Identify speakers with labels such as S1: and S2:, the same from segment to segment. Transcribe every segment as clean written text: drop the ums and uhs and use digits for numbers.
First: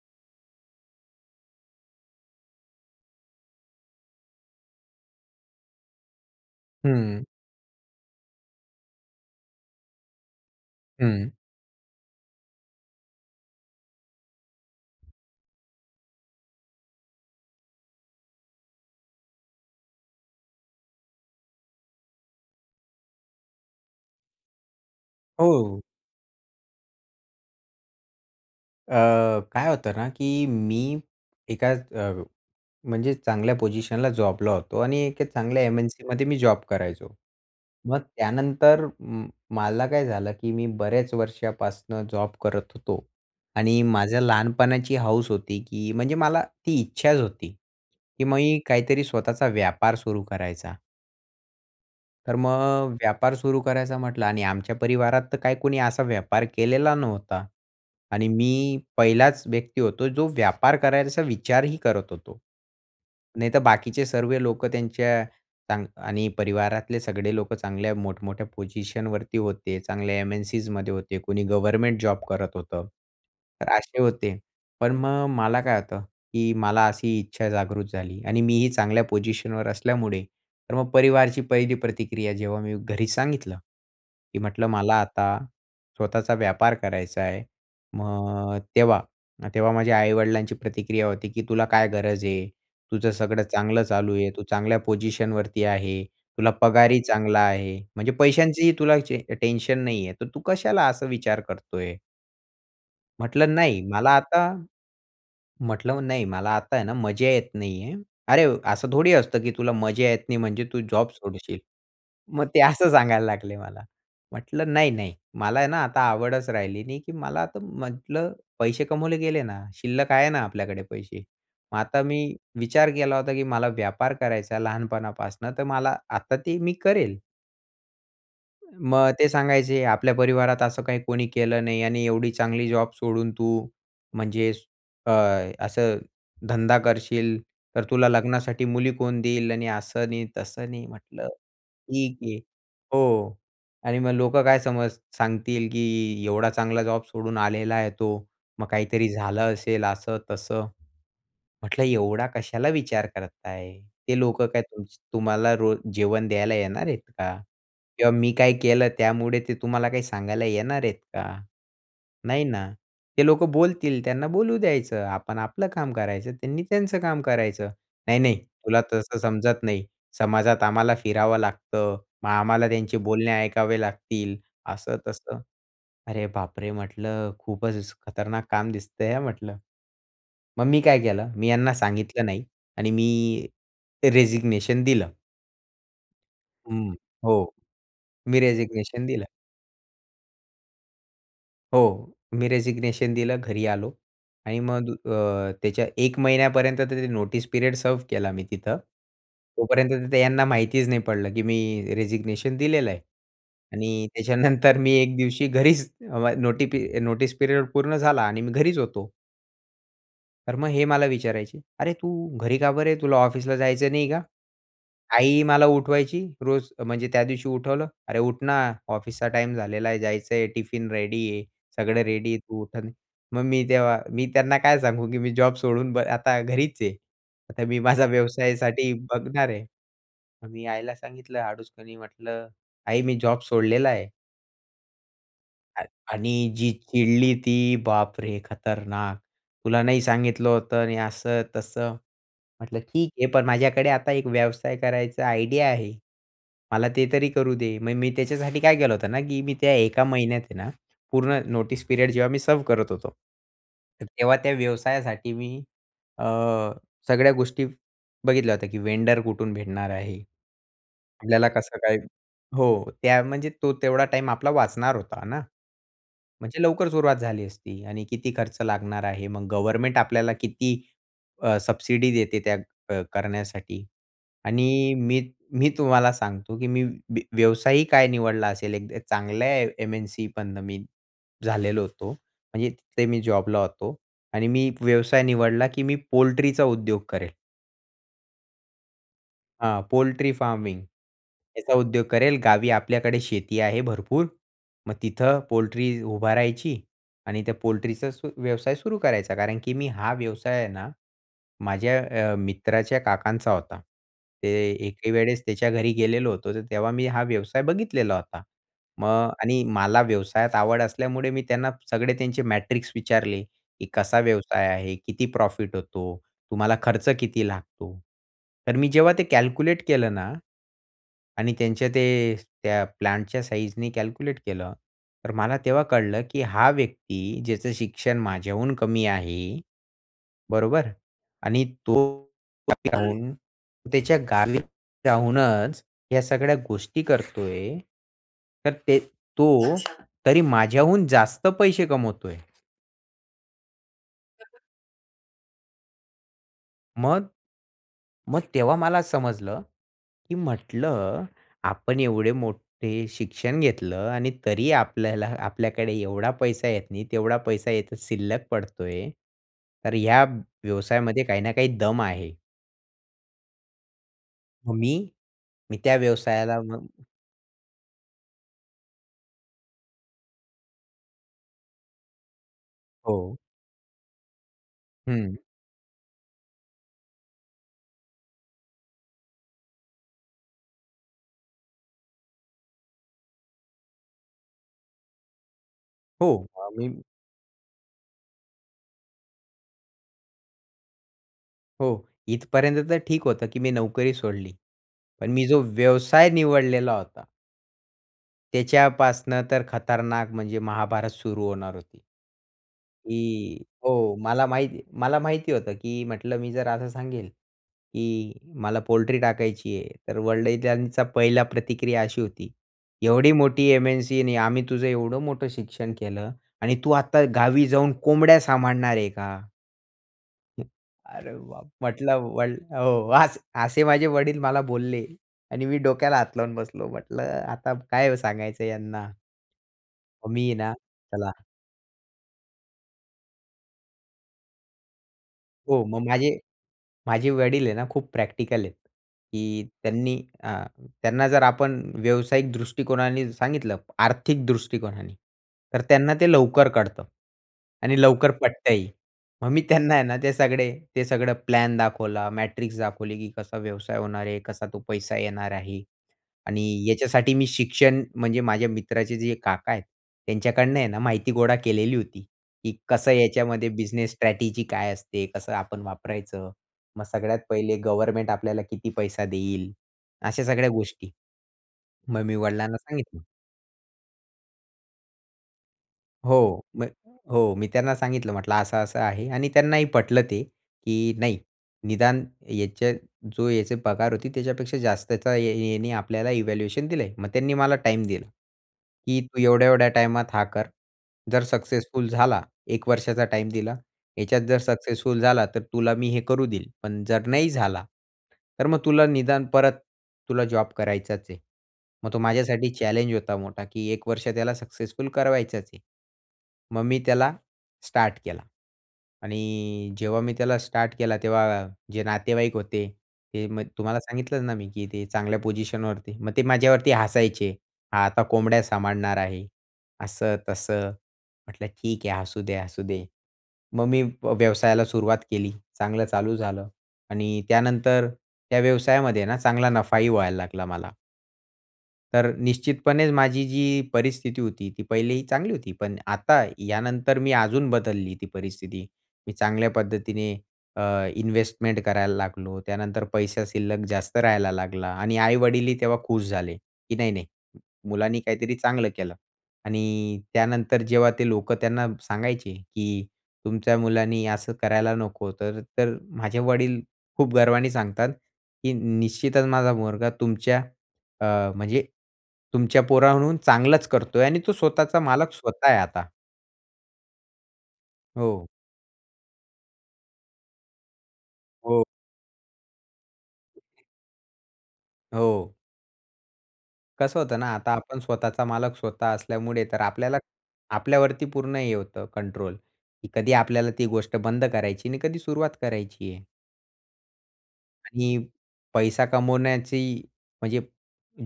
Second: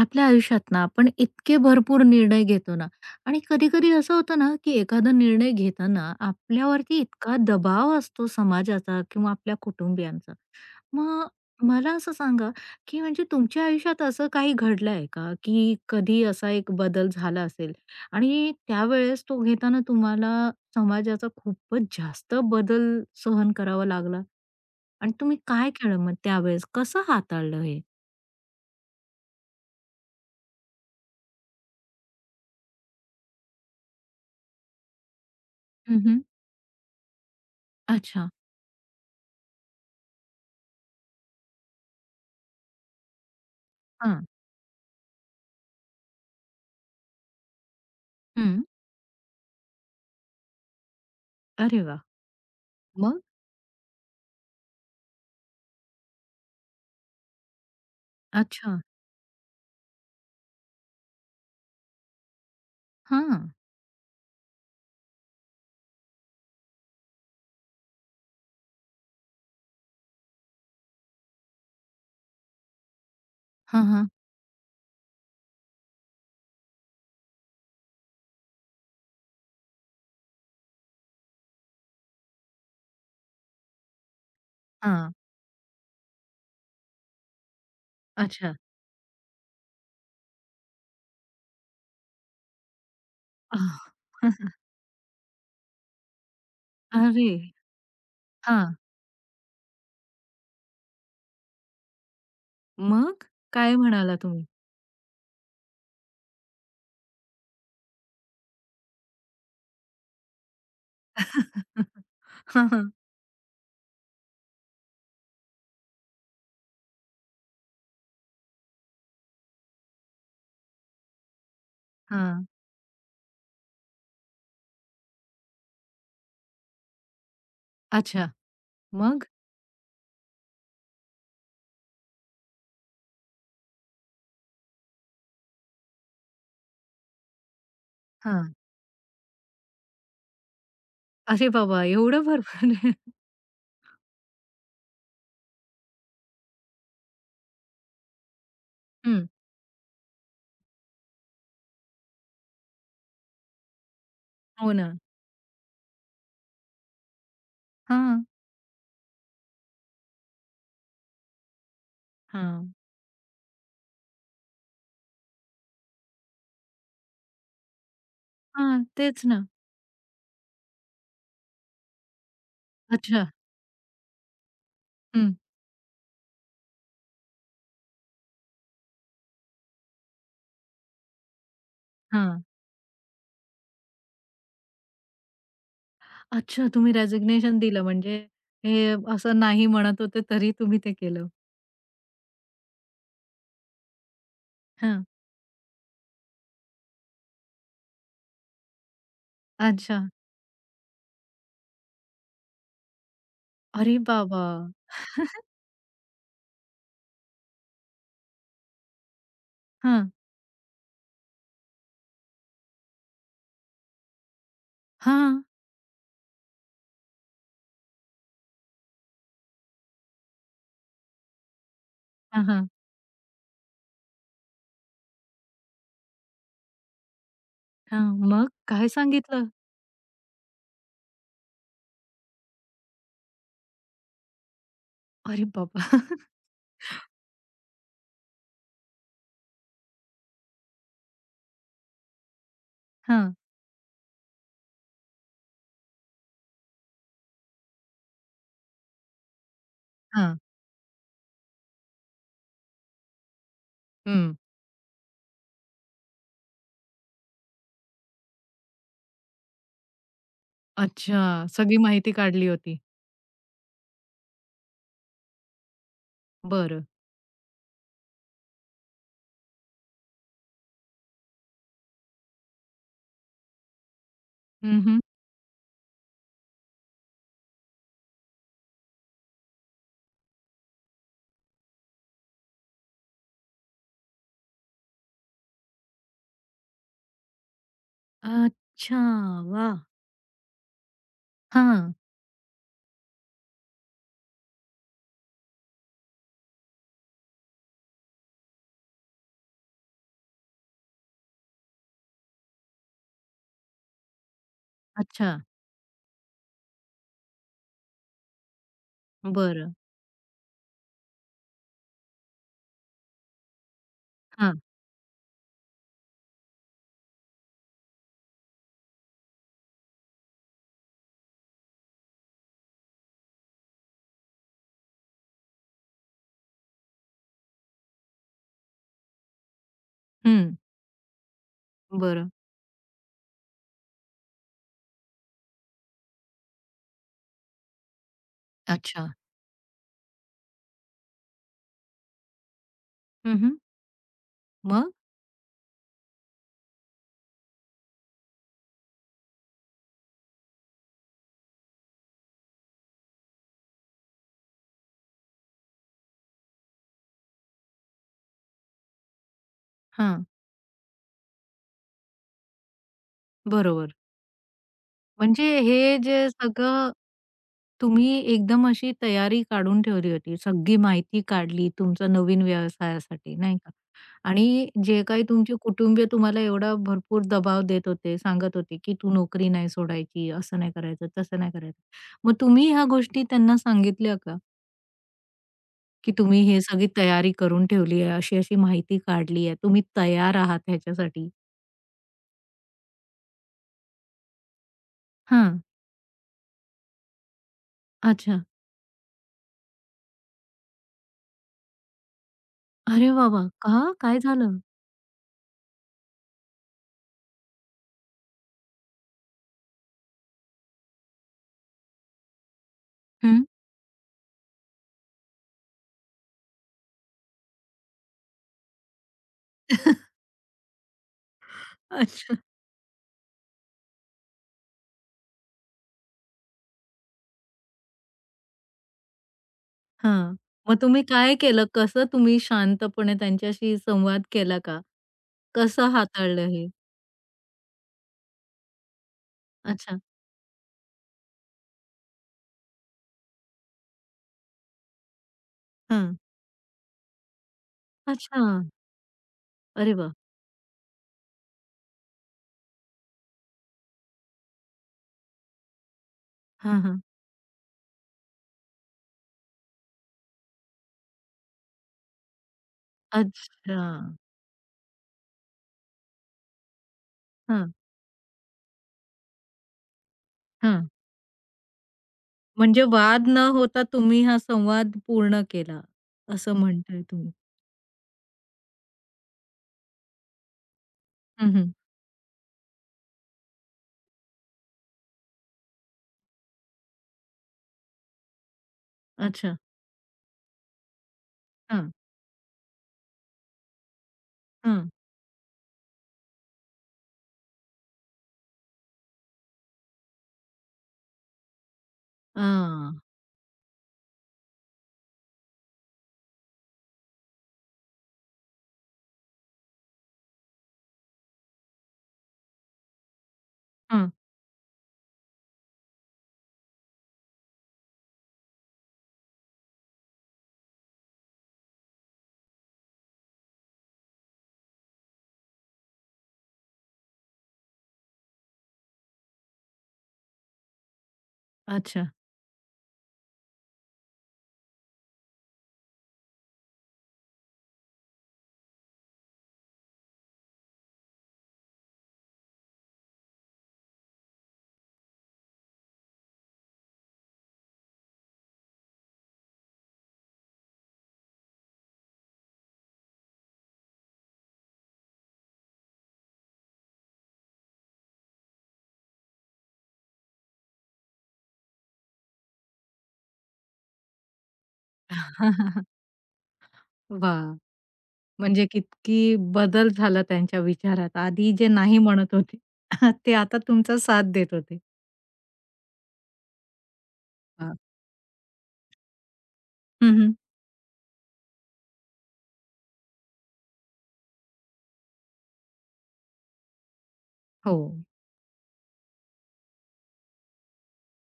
S1: आपल्या आयुष्यात ना आपण इतके भरपूर निर्णय घेतो ना. आणि कधी कधी असं होतं ना की एखादा निर्णय घेताना आपल्यावरती
S2: हं,
S1: इतका दबाव असतो समाजाचा किंवा आपल्या कुटुंबियांचा. मग
S2: हं.
S1: मला असं सांगा की म्हणजे तुमच्या आयुष्यात असं काही घडलं आहे का की कधी असा एक बदल झाला असेल आणि त्यावेळेस तो घेताना तुम्हाला समाजाचा खूपच जास्त बदल सहन करावा लागला आणि तुम्ही काय
S2: हो.
S1: केलं मग त्यावेळेस कसं हाताळलं हे.
S2: अ, काय होतं ना, की मी एका म्हणजे चांगल्या पोझिशनला जॉबला होतो आणि एका चांगल्या
S1: मम्,
S2: एम-एन-सीमध्ये मी जॉब करायचो. मग
S1: अच्छा.
S2: त्यानंतर मला काय झालं, की मी बऱ्याच वर्षापासनं जॉब करत होतो आणि
S1: हा.
S2: माझ्या लहानपणाची हौस होती, की म्हणजे मला ती इच्छाच होती, की मी
S1: हं.
S2: काहीतरी स्वतःचा व्यापार सुरू करायचा.
S1: अरे वाह!
S2: तर मग
S1: मग?
S2: व्यापार सुरू करायचा म्हटलं आणि आमच्या परिवारात तर काही कोणी असा व्यापार केलेला नव्हता. आणि
S1: अच्छा.
S2: मी पहिलाच व्यक्ती होतो जो व्यापार करायचा विचारही करत होतो.
S1: हां.
S2: नाहीतर बाकीचे सर्व लोकं त्यांच्या आणि परिवारातले सगळे लोकं चांगल्या मोठमोठ्या पोझिशनवरती होते. चांगल्या एम-एन-सीजमध्ये होते. कोणी गव्हर्नमेंट जॉब करत होतं. तर
S1: हां,
S2: असे
S1: हां.
S2: होते. पण मग मला काय होतं, की मला अशी इच्छा जागृत झाली आणि मीही चांगल्या पोझिशनवर असल्यामुळे तर मग परिवारची पहिली प्रतिक्रिया जेव्हा मी घरी सांगितलं, की म्हटलं मला
S1: हां.
S2: आता स्वतःचा व्यापार करायचा आहे.
S1: अच्छा.
S2: मग तेव्हा माझ्या आई-वडिलांची प्रतिक्रिया होती, की "तुला काय गरज आहे? तुझं सगळं चांगलं
S1: आह!
S2: चालू आहे. तू चांगल्या पोझिशनवरती आहे. तुला पगारही
S1: अरे!
S2: चांगला आहे. म्हणजे पैशांचीही
S1: हां.
S2: तुला टेन्शन नाहीये. तर तू कशाला असा विचार करतोय?"
S1: मग
S2: म्हटलं,
S1: काय
S2: "नाही, मला
S1: म्हणाला
S2: आता."
S1: तुम्ही?
S2: म्हटलं, नाही, मला आता आहे ना, मजा येत नाहीये. अरे, असं थोडी असतं, की तुला मजा येत नाही म्हणजे तू जॉब सोडशील. मग ते
S1: हां, हां.
S2: असं सांगायला लागले मला. म्हटलं, नाही. मला आहे ना आता आवडच राहिली नाही, की मला आता म्हटलं पैसे कमवले गेले ना, शिल्लक आहे ना आपल्याकडे पैसे. मग आता मी
S1: हां.
S2: विचार केला होता, की मला व्यापार करायचा लहानपणापासून, तर मला आता ते मी करेल.
S1: अच्छा.
S2: मग
S1: मग?
S2: ते सांगायचे, "आपल्या परिवारात असं काही कोणी केलं नाही आणि एवढी चांगली जॉब सोडून तू म्हणजे अ, असं धंदा करशील, तर तुला
S1: हां.
S2: लग्नासाठी मुली कोण देईल?" आणि असं नाही, तसं नाही. म्हटलं,
S1: अरे बाबा!
S2: "ठीक
S1: एवढं
S2: आहे."
S1: भरपूर. आहे.
S2: हो. आणि मग लोकं काय सांगतील, की एवढा चांगला जॉब सोडून आलेला आहे तो. मग काहीतरी
S1: हं.
S2: झालं असेल असं-तसं. म्हटलं, एवढा कशाला विचार करताय? ते लोकं काय
S1: हो
S2: तुम
S1: ना.
S2: तुम्हाला रोज जेवण द्यायला येणार आहेत का? किंवा
S1: हां.
S2: मी काय केलं त्यामुळे ते तुम्हाला काही सांगायला येणार आहेत का? नाही ना.
S1: हां.
S2: ते लोकं बोलतील, त्यांना बोलू द्यायचं. आपण आपलं काम करायचं, त्यांनी त्यांचं काम करायचं. नाही, नाही, तुला
S1: हां.
S2: तसं
S1: तेच ना.
S2: समजत नाही. समाजात आम्हाला फिरावं लागतं. मग आम्हाला त्यांचे
S1: अच्छा.
S2: बोलणे ऐकावे लागतील.
S1: हं.
S2: असं-तसं. अरे बापरे! म्हटलं, खूपच खतरनाक काम दिसतंय हां म्हटलं. मग मी काय केलं, मी यांना सांगितलं
S1: हां.
S2: नाही आणि मी रेजिग्नेशन दिलं.
S1: अच्छा.
S2: हं.
S1: तुम्ही
S2: हो.
S1: रेसिग्नेशन दिलं म्हणजे
S2: मी
S1: हे
S2: रेजिग्नेशन दिलं.
S1: असं नाही म्हणत होते तरी तुम्ही ते केलं.
S2: हो. मी रेजिग्नेशन दिलं, घरी आलो आणि मग
S1: हां.
S2: त्याच्या 1 महिन्यापर्यंत तर ते नोटीस पिरियड सर्व्ह केला मी तिथं. तोपर्यंत
S1: अच्छा.
S2: तिथं यांना माहितीच नाही पडलं, की मी रेजिग्नेशन दिलेलं आहे.
S1: अरे
S2: आणि
S1: बाबा!
S2: त्याच्यानंतर मी एक दिवशी घरीच अ, नोटी पी नोटीस पिरियड पूर्ण झाला आणि मी घरीच होतो.
S1: हां.
S2: तर मग हे मला विचारायचे, "अरे तू घरी का बरं? तुला ऑफिसला जायचं नाही का?"
S1: हां.
S2: आई मला उठवायची रोज, म्हणजे त्या दिवशी उठवलं, "अरे उठ ना, ऑफिसचा टाईम झालेला आहे, जायचं, टिफिन रेडी आहे, सगळं रेडी आहे, तू
S1: हां,
S2: उठत नाही." मग तेव्हा मी त्यांना काय सांगू, की मी जॉब सोडून आता घरीच आहे. आता मी
S1: हां,
S2: माझा
S1: मग काय
S2: व्यवसायासाठी बघणार
S1: सांगितलं?
S2: आहे. मग मी आईला सांगितलं अडूसकणी, म्हटलं, "आई, मी जॉब सोडलेला आहे."
S1: अरे बाबा!
S2: आ आणि जी चिडली ती, बापरे! खतरनाक. "तुला नाही सांगितलं होतं आणि असं तसं." म्हटलं, "ठीक आहे,
S1: हां.
S2: पण माझ्याकडे आता एक व्यवसाय करायचा आयडिया आहे. मला ते तरी करू दे." मग मी त्याच्यासाठी काय केलं होतं ना, की मी त्या एका
S1: हां,
S2: महिन्यात आहे ना, पूर्ण नोटीस पिरियड जेव्हा मी सर्व्ह करत होतो, तर
S1: हं.
S2: तेव्हा त्या व्यवसायासाठी मी अ, सगळ्या गोष्टी बघितल्या होत्या, की वेंडर कुठून भेटणार आहे?
S1: अच्छा,
S2: आपल्याला कसं
S1: सगळी
S2: काय?
S1: माहिती काढली
S2: हो,
S1: होती.
S2: त्या म्हणजे तो तेवढा टाईम आपला वाचणार होता ना. म्हणजे
S1: बरं.
S2: लवकर सुरुवात झाली असती. आणि किती खर्च लागणार आहे? मग गव्हर्नमेंट आपल्याला किती सबसिडी देते त्या करण्यासाठी?
S1: हं,
S2: आणि
S1: हं.
S2: मी मी तुम्हाला सांगतो, की मी व्यवसायही काय निवडला असेल, एक चांगल्या एम-एन-सी मधनं मी झालेलो होतो. म्हणजे तिथे मी जॉबला होतो आणि मी व्यवसाय निवडला, की मी पोल्ट्रीचा उद्योग करेल.
S1: अच्छा, वाह!
S2: हां, पोल्ट्री फार्मिंग. याचा
S1: हां,
S2: उद्योग करेल. गावी आपल्याकडे शेती आहे भरपूर. मग तिथं पोल्ट्री उभारायची आणि त्या पोल्ट्रीचा व्यवसाय सुरू करायचा. कारण की मी हा व्यवसाय आहे ना, माझ्या मित्राच्या काकांचा होता. ते एके
S1: अच्छा.
S2: वेळेस त्याच्या घरी गेलेलो होतो, तर तेव्हा मी हा व्यवसाय बघितलेला होता. मग आणि
S1: बरं.
S2: मला व्यवसायात आवड असल्यामुळे मी त्यांना सगळे त्यांचे मॅट्रिक्स विचारले, की कसा
S1: हां,
S2: व्यवसाय आहे? किती प्रॉफिट होतो? तुम्हाला खर्च किती लागतो? तर मी जेव्हा ते कॅल्क्युलेट केलं ना आणि त्या प्लांटच्या साईझनी कॅल्क्युलेट केलं, तर मला तेव्हा कळलं, की हा व्यक्ती ज्याचं शिक्षण माझ्याहून कमी आहे,
S1: हं.
S2: बरोबर? आणि तो
S1: बरं.
S2: गावी राहून, त्याच्या गावी राहूनच ह्या सगळ्या गोष्टी करतोय. तर ते
S1: अच्छा.
S2: तो अच्छा. तरी माझ्याहून जास्त पैसे कमवतोय.
S1: हं, हं. मग?
S2: मग मग तेव्हा मला समजलं, की म्हटलं आपण एवढे मोठे शिक्षण घेतलं आणि तरी आपल्याला, आपल्याकडे एवढा पैसा येत नाही, तेवढा पैसा येत शिल्लक पडतोय. तर ह्या
S1: हां,
S2: व्यवसायामध्ये काही ना काही दम आहे.
S1: बरोबर.
S2: मग मी,
S1: म्हणजे
S2: मी त्या
S1: हे जे
S2: व्यवसायाला मग
S1: सगळं तुम्ही एकदम अशी तयारी काढून ठेवली होती. सगळी माहिती काढली तुमचा नवीन
S2: हो.
S1: व्यवसायासाठी, नाही का? आणि जे काही
S2: हं.
S1: तुमचे कुटुंबीय तुम्हाला एवढा भरपूर दबाव देत होते, सांगत होते, की "तू नोकरी नाही सोडायची, असं नाही करायचं, तसं नाही करायचं." मग तुम्ही ह्या गोष्टी त्यांना सांगितल्या का? की
S2: हो,
S1: तुम्ही हे सगळी
S2: आम्ही,
S1: तयारी करून ठेवली आहे, अशी-अशी माहिती काढली आहे, तुम्ही तयार आहात ह्याच्यासाठी?
S2: हो, इथपर्यंत तर ठीक होतं, की मी नोकरी सोडली. पण मी
S1: हां.
S2: जो व्यवसाय निवडलेला होता,
S1: अच्छा.
S2: त्याच्यापासनं तर खतरनाक, म्हणजे महाभारत सुरू होणार होती,
S1: अरे वाह,
S2: की
S1: का?
S2: हो,
S1: काय
S2: मला
S1: झालं?
S2: माहिती मला माहिती होतं, की म्हटलं मी जर असं सांगेल, की मला पोल्ट्री टाकायची आहे, तर वडिलांचा पहिला प्रतिक्रिया अशी होती, "एवढी
S1: हं.
S2: मोठी एम-एन-सी आणि आम्ही तुझं एवढं मोठं शिक्षण केलं आणि तू आता गावी जाऊन कोंबड्या सांभाळणार आहे का?" अरे बाप! म्हटलं,
S1: अच्छा.
S2: वड हो, अस असे माझे वडील मला बोलले आणि मी डोक्याला हात लावून बसलो. म्हटलं, आता काय सांगायचं यांना? मग
S1: हां.
S2: मी ना
S1: मग तुम्ही
S2: चला
S1: काय केलं? कसं तुम्ही शांतपणे त्यांच्याशी संवाद केला का?
S2: हो,
S1: कसं
S2: मग माझे
S1: हाताळलं हे?
S2: माझे वडील आहे ना, खूप प्रॅक्टिकल आहेत, की
S1: अच्छा.
S2: त्यांनी अ, त्यांना जर आपण व्यावसायिक दृष्टिकोनाने सांगितलं, आर्थिक दृष्टिकोनाने, तर त्यांना
S1: हं.
S2: ते लवकर कळतं आणि लवकर
S1: अच्छा.
S2: पटतंही. मग मी त्यांना
S1: अरे
S2: आहे
S1: वाह!
S2: ना ते सगळं प्लॅन दाखवला, मॅट्रिक्स दाखवली, की कसा व्यवसाय होणार आहे, कसा तो पैसा येणार आहे आणि
S1: हां, हां.
S2: याच्यासाठी मी शिक्षण, म्हणजे माझ्या मित्राचे जे काका आहेत, त्यांच्याकडनं आहे ना माहिती गोळा केलेली होती, की कसं याच्यामध्ये
S1: अच्छा.
S2: बिझनेस स्ट्रॅटेजी काय असते, कसं आपण वापरायचं. मग सगळ्यात
S1: हां,
S2: पहिले गव्हर्नमेंट आपल्याला किती पैसा देईल? अशा सगळ्या
S1: हां.
S2: गोष्टी. मग मी वडिलांना
S1: म्हणजे
S2: सांगितलं.
S1: वाद न होता तुम्ही हा संवाद पूर्ण केला, असं
S2: हो. मग
S1: म्हणताय तुम्ही.
S2: हो, मी त्यांना सांगितलं, म्हटलं असं-असं आहे आणि त्यांनाही पटलं ते, की नाही,
S1: हं, हं.
S2: निदान याच्या, जो याचे पगार होती त्याच्यापेक्षा जास्तचा या याने आपल्याला इव्हॅल्युएशन दिलंय. मग त्यांनी मला टाईम दिला, की तू
S1: अच्छा.
S2: एवढ्या-एवढ्या टाईमात हा कर. जर
S1: हां,
S2: सक्सेसफुल झाला, 1 वर्षाचा टाईम दिला. याच्यात जर
S1: हां.
S2: सक्सेसफुल झाला तर तुला मी हे करू देईल. पण जर नाही झाला, तर मग तुला निदान परत तुला जॉब करायचाच आहे. मग तो माझ्यासाठी
S1: हां,
S2: चॅलेंज होता मोठा, की 1 वर्ष त्याला सक्सेसफुल करायचाच आहे. मग मी त्याला स्टार्ट केला. आणि जेव्हा मी त्याला स्टार्ट केला तेव्हा जे नातेवाईक होते, ते मग तुम्हाला
S1: हां.
S2: सांगितलंच ना मी, की ते चांगल्या पोझिशनवरती. मग ते माझ्यावरती हसायचे. "हा आता कोंबड्या सांभाळणार आहे." असं तसं. म्हटलं, "ठीक आहे, हसू दे, हसू दे." मग मी व्यवसायाला सुरुवात केली. चांगलं चालू झालं आणि त्यानंतर त्या व्यवसायामध्ये ना चांगला नफाही व्हायला लागला मला.
S1: अच्छा.
S2: तर निश्चितपणेच माझी जी परिस्थिती होती, ती पहिलेही चांगली होती. पण आता यानंतर मी अजून बदलली ती परिस्थिती. मी चांगल्या पद्धतीने इन्व्हेस्टमेंट करायला लागलो. त्यानंतर पैसा शिल्लक जास्त राहायला लागला आणि आई-वडीलही तेव्हा खुश झाले, की नाही, नाही, मुलांनी काहीतरी चांगलं केलं. आणि त्यानंतर जेव्हा ते लोकं त्यांना सांगायचे, की तुमच्या मुलांनी असं करायला नको, तर तर माझे वडील खूप गर्वाने सांगतात, की निश्चितच माझा मुलगा तुमच्या म्हणजे तुमच्या पोराहून चांगलंच करतोय आणि तो स्वतःचा मालक स्वतः आहे आता.
S1: वाह!
S2: हो,
S1: म्हणजे किती बदल झाला त्यांच्या विचारात. आधी जे
S2: हो,
S1: नाही म्हणत होते, ते आता तुमचा साथ देत होते.
S2: हो. कसं होतं ना, आता आपण स्वतःचा मालक स्वतः असल्यामुळे तर
S1: हं,
S2: आपल्याला,
S1: हं.
S2: आपल्यावरती पूर्ण हे होतं कंट्रोल, की कधी आपल्याला ती गोष्ट बंद करायची आणि कधी सुरुवात करायची आहे.
S1: हो.
S2: आणि पैसा कमवण्याची, म्हणजे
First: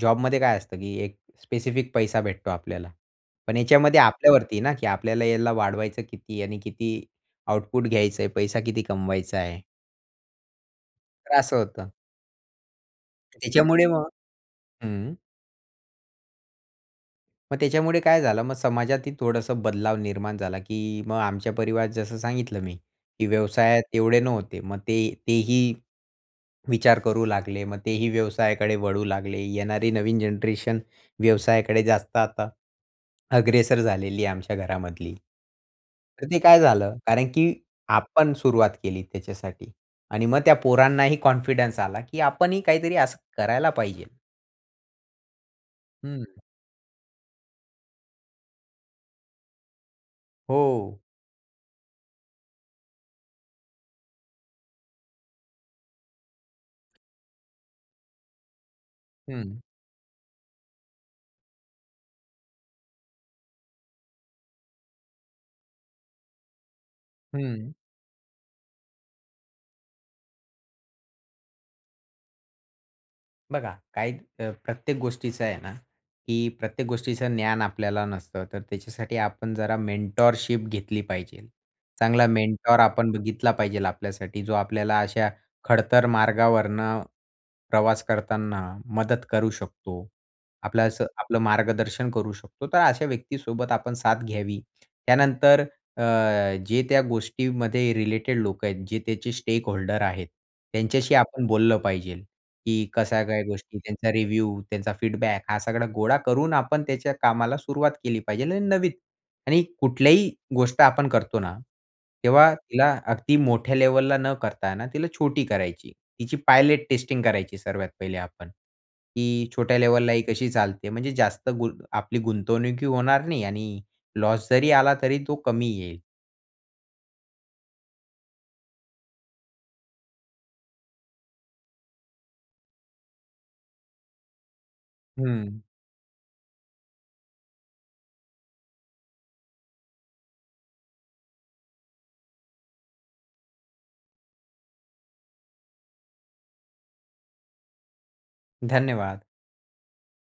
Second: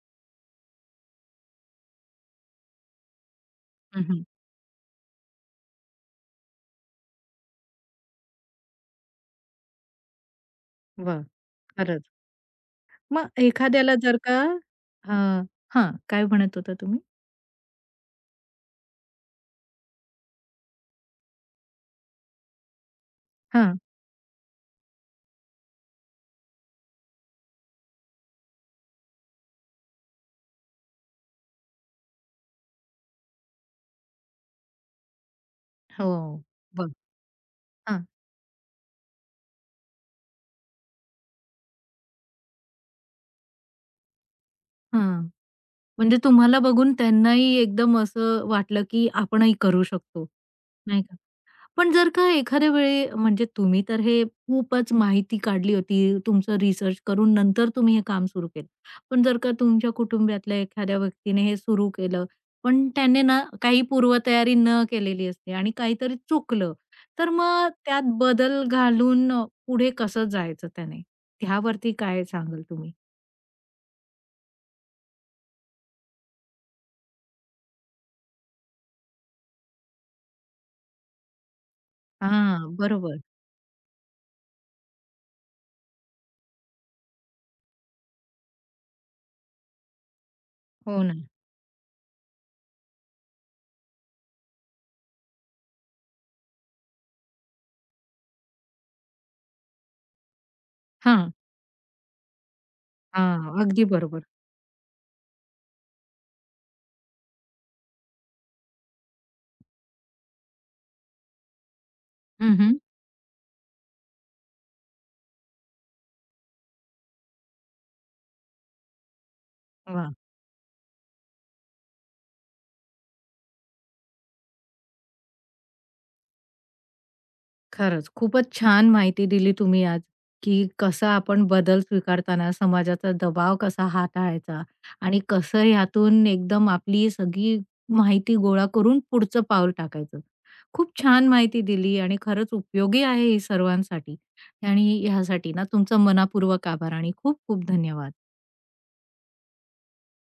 S2: जॉबमध्ये काय असतं, की एक स्पेसिफिक पैसा भेटतो आपल्याला. पण याच्यामध्ये
S1: हं, हं.
S2: आपल्यावरती आहे ना, की आपल्याला याला वाढवायचं किती आणि किती आउटपुट घ्यायचंय, पैसा किती कमवायचा आहे.
S1: वाह!
S2: तर असं होतं.
S1: खरंच. मग
S2: त्याच्यामुळे
S1: एखाद्याला
S2: मग
S1: जर का
S2: हं.
S1: हां. हां, काय म्हणत होता तुम्ही?
S2: मग त्याच्यामुळे काय झालं, मग समाजातही थोडंसं बदलाव निर्माण झाला, की मग आमच्या परिवारात जसं सांगितलं मी, की
S1: हां.
S2: व्यवसायात एवढे नव्हते. मग ते तेही विचार करू लागले. मग तेही व्यवसायाकडे वळू लागले. येणारी नवीन जनरेशन व्यवसायाकडे जास्त आता अग्रेसर झालेली आहे आमच्या घरामधली.
S1: हो.
S2: तर ते काय
S1: वाह!
S2: झालं, कारण की
S1: हां,
S2: आपण सुरुवात केली त्याच्यासाठी आणि मग त्या पोरांनाही कॉन्फिडन्स आला, की आपणही काहीतरी असं करायला पाहिजे.
S1: हां. म्हणजे
S2: हं.
S1: तुम्हाला बघून त्यांनाही एकदम असं वाटलं, की आपणही करू शकतो,
S2: हो.
S1: नाही का? पण जर का एखाद्या वेळी म्हणजे तुम्ही तर हे खूपच माहिती काढली होती, तुमचं रिसर्च करून नंतर तुम्ही हे काम सुरू केलं. पण जर का
S2: हं,
S1: तुमच्या कुटुंबातल्या एखाद्या व्यक्तीने हे सुरू केलं, पण त्याने ना काही पूर्वतयारी न केलेली असते आणि काहीतरी चुकलं, तर मग
S2: हं.
S1: त्यात बदल घालून पुढे कसं जायचं त्याने? त्यावरती काय सांगाल तुम्ही?
S2: बघा, प्रत्येक गोष्टीचं आहे ना, की प्रत्येक गोष्टीचं ज्ञान आपल्याला नसतं. तर त्याच्यासाठी आपण जरा मेंटॉरशिप घेतली पाहिजे. चांगला
S1: हां,
S2: मेंटॉर आपण
S1: बरोबर.
S2: बघितला पाहिजे आपल्यासाठी, जो आपल्याला अशा खडतर मार्गावरनं प्रवास करताना मदत करू शकतो. आपल्याला
S1: हो
S2: असं
S1: ना.
S2: आपलं मार्गदर्शन करू शकतो. तर अशा व्यक्तीसोबत आपण साथ घ्यावी. त्यानंतर अ, जे त्या गोष्टीमध्ये रिलेटेड लोकं आहेत, जे त्याचे स्टेकहोल्डर आहेत, त्यांच्याशी
S1: हां,
S2: आपण बोललं पाहिजे. की कशा काय
S1: हां.
S2: गोष्टी,
S1: अगदी
S2: त्यांचा
S1: बरोबर.
S2: रिव्ह्यू, त्यांचा फीडबॅक हा सगळा गोळा करून आपण त्याच्या कामाला सुरुवात केली पाहिजे. आणि कुठल्याही गोष्ट आपण करतो ना, तेव्हा
S1: हं, हं.
S2: तिला अगदी मोठ्या लेव्हलला न करता ना, तिला छोटी करायची. तिची पायलट टेस्टिंग करायची सर्वात पहिले आपण, की छोट्या लेव्हलला
S1: वाह!
S2: ही कशी चालते. म्हणजे जास्त आपली गुंतवणुकी होणार नाही आणि लॉस जरी आला तरी तो कमी येईल.
S1: खरंच. खूपच छान माहिती दिली तुम्ही आज, की कसा आपण बदल स्वीकारताना समाजाचा दबाव कसा हाताळायचा आणि
S2: हं.
S1: कसं यातून एकदम आपली सगळी माहिती गोळा करून पुढचं पाऊल टाकायचं. खूप छान माहिती दिली आणि खरंच उपयोगी आहे ही सर्वांसाठी आणि ह्यासाठी ना तुमचा मनापूर्वक आभार आणि खूप खूप धन्यवाद.
S2: धन्यवाद.